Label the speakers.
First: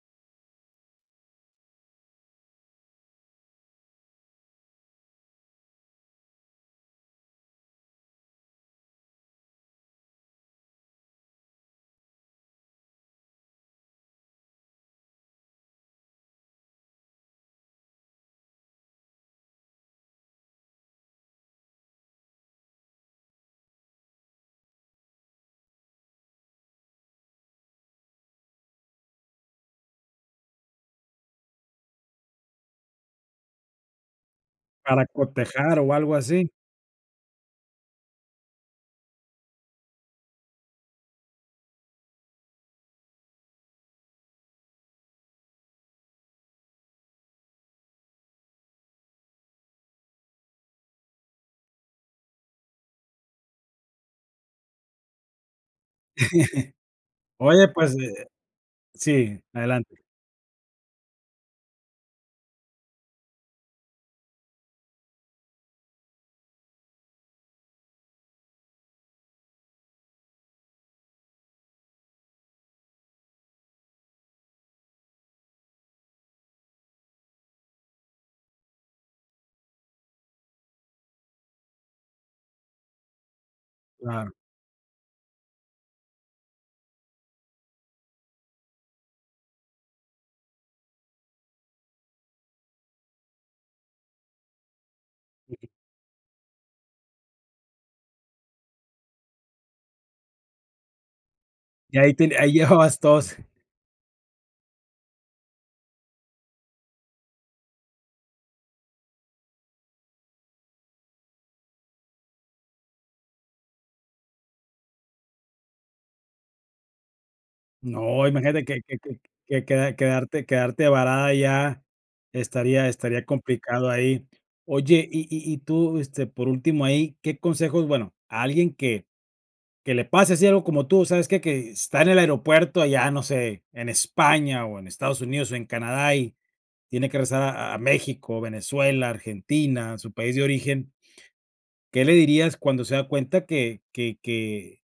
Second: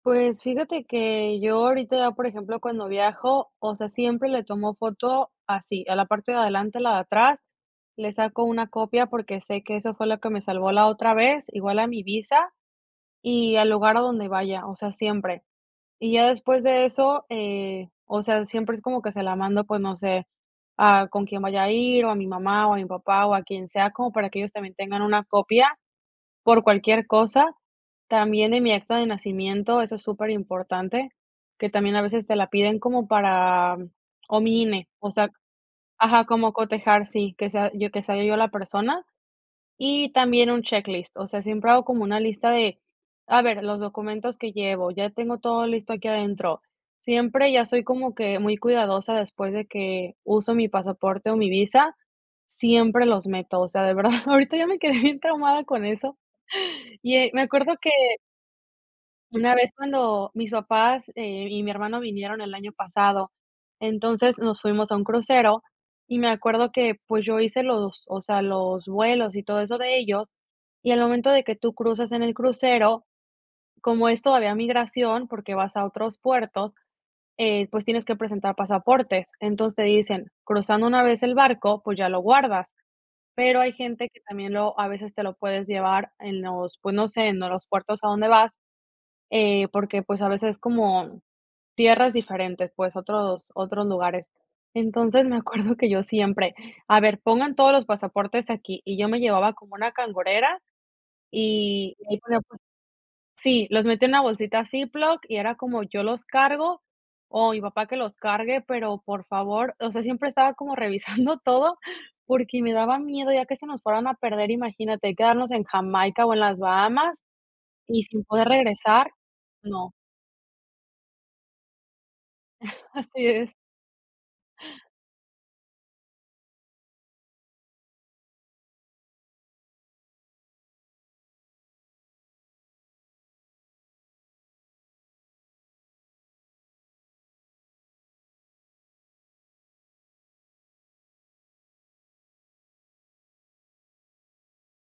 Speaker 1: Pues fíjate, que yo ahorita, por ejemplo, cuando viajo, o sea, siempre le tomo foto, así, a la parte de adelante, la de atrás, le saco una copia, porque sé que eso fue lo que me salvó, la otra vez. Igual a mi visa, y al lugar a donde vaya, o sea, siempre. Y ya después de eso, eh, o sea, siempre es como que se la mando, pues, no sé, a con quién vaya a ir, o a mi mamá, o a mi papá, o a quien sea. Como para que ellos, también tengan una copia, por cualquier cosa. También, en mi acta de nacimiento, eso es súper importante, que también, a veces te la piden, como para o mi INE,
Speaker 2: ¿Para
Speaker 1: o sea
Speaker 2: cotejar, o algo
Speaker 1: ajá,
Speaker 2: así?
Speaker 1: como cotejar, sí, que sea yo que sea yo la persona. Y también un checklist, o sea, siempre hago como una lista de: "A ver, los documentos que llevo. Ya tengo todo listo, aquí adentro". Siempre, ya soy como que muy cuidadosa, después de que uso mi pasaporte, o mi visa, siempre los meto. O sea, de verdad, ahorita, ya me quedé bien traumada, con eso. Y, eh, me
Speaker 2: Oye,
Speaker 1: acuerdo que
Speaker 2: pues, eh sí,
Speaker 1: una vez,
Speaker 2: adelante.
Speaker 1: cuando mis papás, eh, y mi hermano, vinieron el año pasado, entonces, nos fuimos a un crucero, y me acuerdo que, pues, yo hice los o sea, los vuelos, y todo eso, de ellos. Y al momento, de que tú cruzas en el crucero, como es todavía migración, porque vas a otros puertos, eh, pues, tienes que presentar pasaportes. Entonces, te dicen: "Cruzando una vez el barco, pues, ya lo guardas". Pero, hay gente que
Speaker 2: Claro.
Speaker 1: también, lo a veces, te lo puedes llevar en los pues, no sé, en los puertos a donde vas, eh, porque, pues a veces, es como tierras diferentes pues, otros otros lugares. Entonces, me
Speaker 2: [unintelligible]
Speaker 1: acuerdo, que yo siempre: "A ver, pongan todos los pasaportes aquí". Y yo me llevaba como una cangurera, y,
Speaker 2: Y ahí
Speaker 1: ahí
Speaker 2: te
Speaker 1: ponía,
Speaker 2: ahí
Speaker 1: pues
Speaker 2: llevabas todos.
Speaker 1: sí, los metía en una bolsita Ziploc, y era como: "Yo los cargo, o mi papá, que los cargue, pero, por favor". O sea, siempre estaba como revisando todo, porque me daba miedo ya, que se nos fueran a perder. Imagínate, quedarnos en Jamaica, o en las Bahamas, y sin
Speaker 2: No,
Speaker 1: poder
Speaker 2: imagínate que que
Speaker 1: regresar.
Speaker 2: que que
Speaker 1: No.
Speaker 2: que quedarte quedarte varada allá, estaría estaría
Speaker 1: Así es.
Speaker 2: complicado, ahí. Oye, y y y tú, este, por último, ahí, ¿qué consejos? Bueno, a alguien que que le pase así, algo como tú, ¿sabes?, que que está en el aeropuerto, allá, no sé, en España, o en Estados Unidos, o en Canadá, y tiene que regresar a a México, Venezuela, Argentina, a su país de origen. ¿Qué le dirías, cuando se da cuenta que que que?